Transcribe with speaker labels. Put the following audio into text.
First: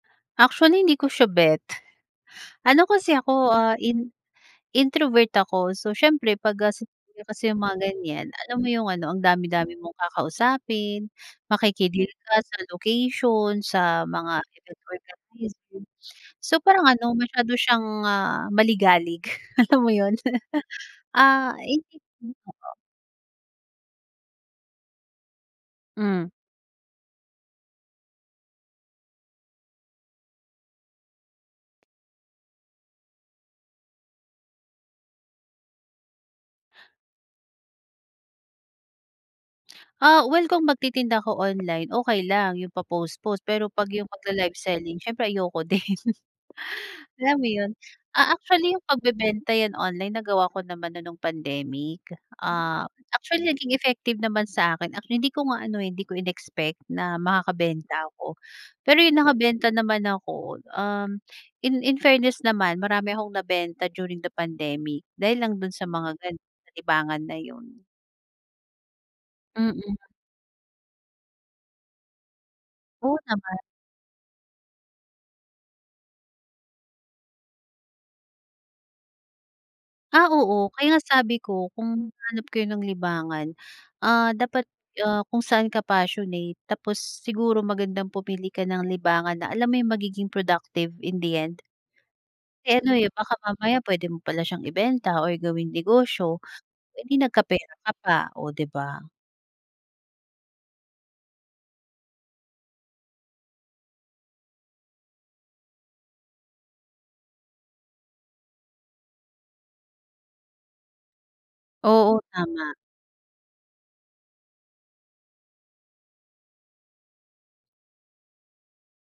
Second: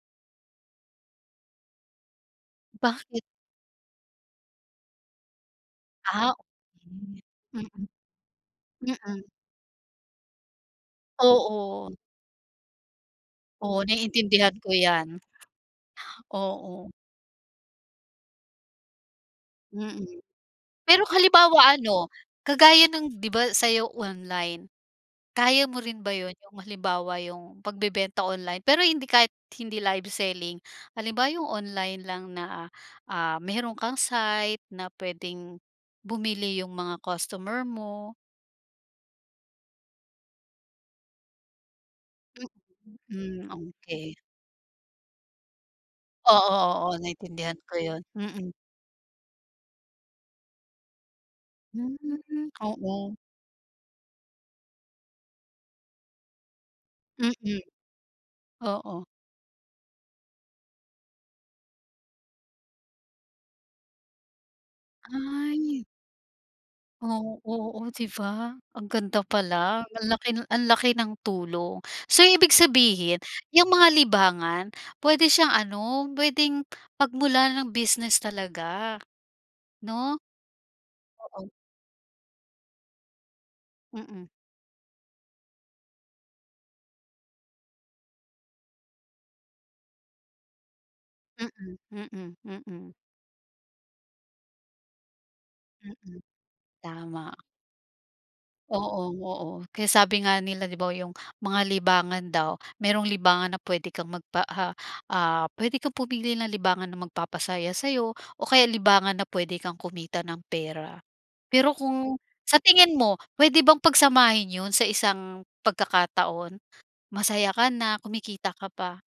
Speaker 1: Actually, hindi ko siya bet. Ano kasi
Speaker 2: Bakit?
Speaker 1: ako, ah, in introvert ako. So,
Speaker 2: Ah,
Speaker 1: siyempre 'pag gasi
Speaker 2: okey,
Speaker 1: pagka kasi yung mga
Speaker 2: mm,
Speaker 1: ganiyan, alam mo yung ano, ang
Speaker 2: mm.
Speaker 1: dami-dami mong kakausapin,
Speaker 2: Oo.
Speaker 1: makiki-deal ka sa location,
Speaker 2: Oh,
Speaker 1: sa mga
Speaker 2: naiintindihan ko
Speaker 1: event
Speaker 2: yan.
Speaker 1: organizer. So, parang
Speaker 2: Oo.
Speaker 1: ano, masyado siyang, ah, maligalig alam mo
Speaker 2: Mm,
Speaker 1: yun.
Speaker 2: pero kung
Speaker 1: Ah,
Speaker 2: halimbawa
Speaker 1: hindi.
Speaker 2: ano,
Speaker 1: [unintelligible]
Speaker 2: kagaya ng 'di ba sa'yo online, kaya mo rin ba
Speaker 1: Hmm.
Speaker 2: yun, yung halimbawa yung pagbebenta online? Pero hindi kahit hindi live selling. Halimbawa yung online lang na, ah, meron kang site na puwedeng bumili yung mga costumer mo?
Speaker 1: Ah, well kung magtitinda ako online, okey
Speaker 2: Mm,
Speaker 1: lang yung pa-post-post
Speaker 2: hmm,
Speaker 1: pero 'pag yung
Speaker 2: okey.
Speaker 1: magla-live selling siyempre ayoko din.
Speaker 2: Oo, oo,
Speaker 1: Alam mo
Speaker 2: naintindihan
Speaker 1: yun,
Speaker 2: ko yun,
Speaker 1: ah,
Speaker 2: mm.
Speaker 1: actually yung pagbebenta yan online nagawa ko naman na nung
Speaker 2: Hmm,
Speaker 1: pandemic. Ah,
Speaker 2: oo.
Speaker 1: actually naging effective naman sa'kin at hindi ko nga ano eh, hindi ko inexpect na
Speaker 2: Mm,
Speaker 1: makakabenta ako. Pero
Speaker 2: oo.
Speaker 1: yun nakabenta naman ako, um, in in fairness naman marami akong nabenta during the pandemic dahil lang dun sa
Speaker 2: Ay.
Speaker 1: mga ganun, libangan na
Speaker 2: Oo.
Speaker 1: yun.
Speaker 2: Oh, 'di ba, ang ganda pala,
Speaker 1: Mm.
Speaker 2: ang laki ang laki ng tulong. So, ibig
Speaker 1: Oo
Speaker 2: sabihin
Speaker 1: naman.
Speaker 2: yang mga libangan puwede siyang ano, puwedeng pagmulan ng business talaga, 'no?
Speaker 1: Ah, oo. Kaya nga sabi
Speaker 2: Oo.
Speaker 1: ko, kung hahanap kayo ng libangan,
Speaker 2: Mm.
Speaker 1: ah, dapat, ah, kung saan ka passionate. Tapos siguro magandang pumili ka ng libangan na alam mo yung magiging productive in the end.
Speaker 2: Mm, mm,
Speaker 1: Eh ano
Speaker 2: mm.
Speaker 1: eh, baka mamaya puwede mo pala siyang ibenta or gawing
Speaker 2: Mm,
Speaker 1: negosyo, eh di
Speaker 2: tama.
Speaker 1: nagkapera ka pa, oh 'di ba?
Speaker 2: Oo, oo. Kaya sabi nga nila 'di ba, yung mga libangan daw merong libangan na puwede kang magpa, ah, ah, puwede kang pumili ng libangan na magpapasaya sa'yo o kaya libangan na puwede kang kumita ng pera. Pero
Speaker 1: Oo,
Speaker 2: kung sa
Speaker 1: tama.
Speaker 2: tingin mo puwede bang pagsamahin yun sa isang pagkakataon, masaya ka na kumikita ka pa?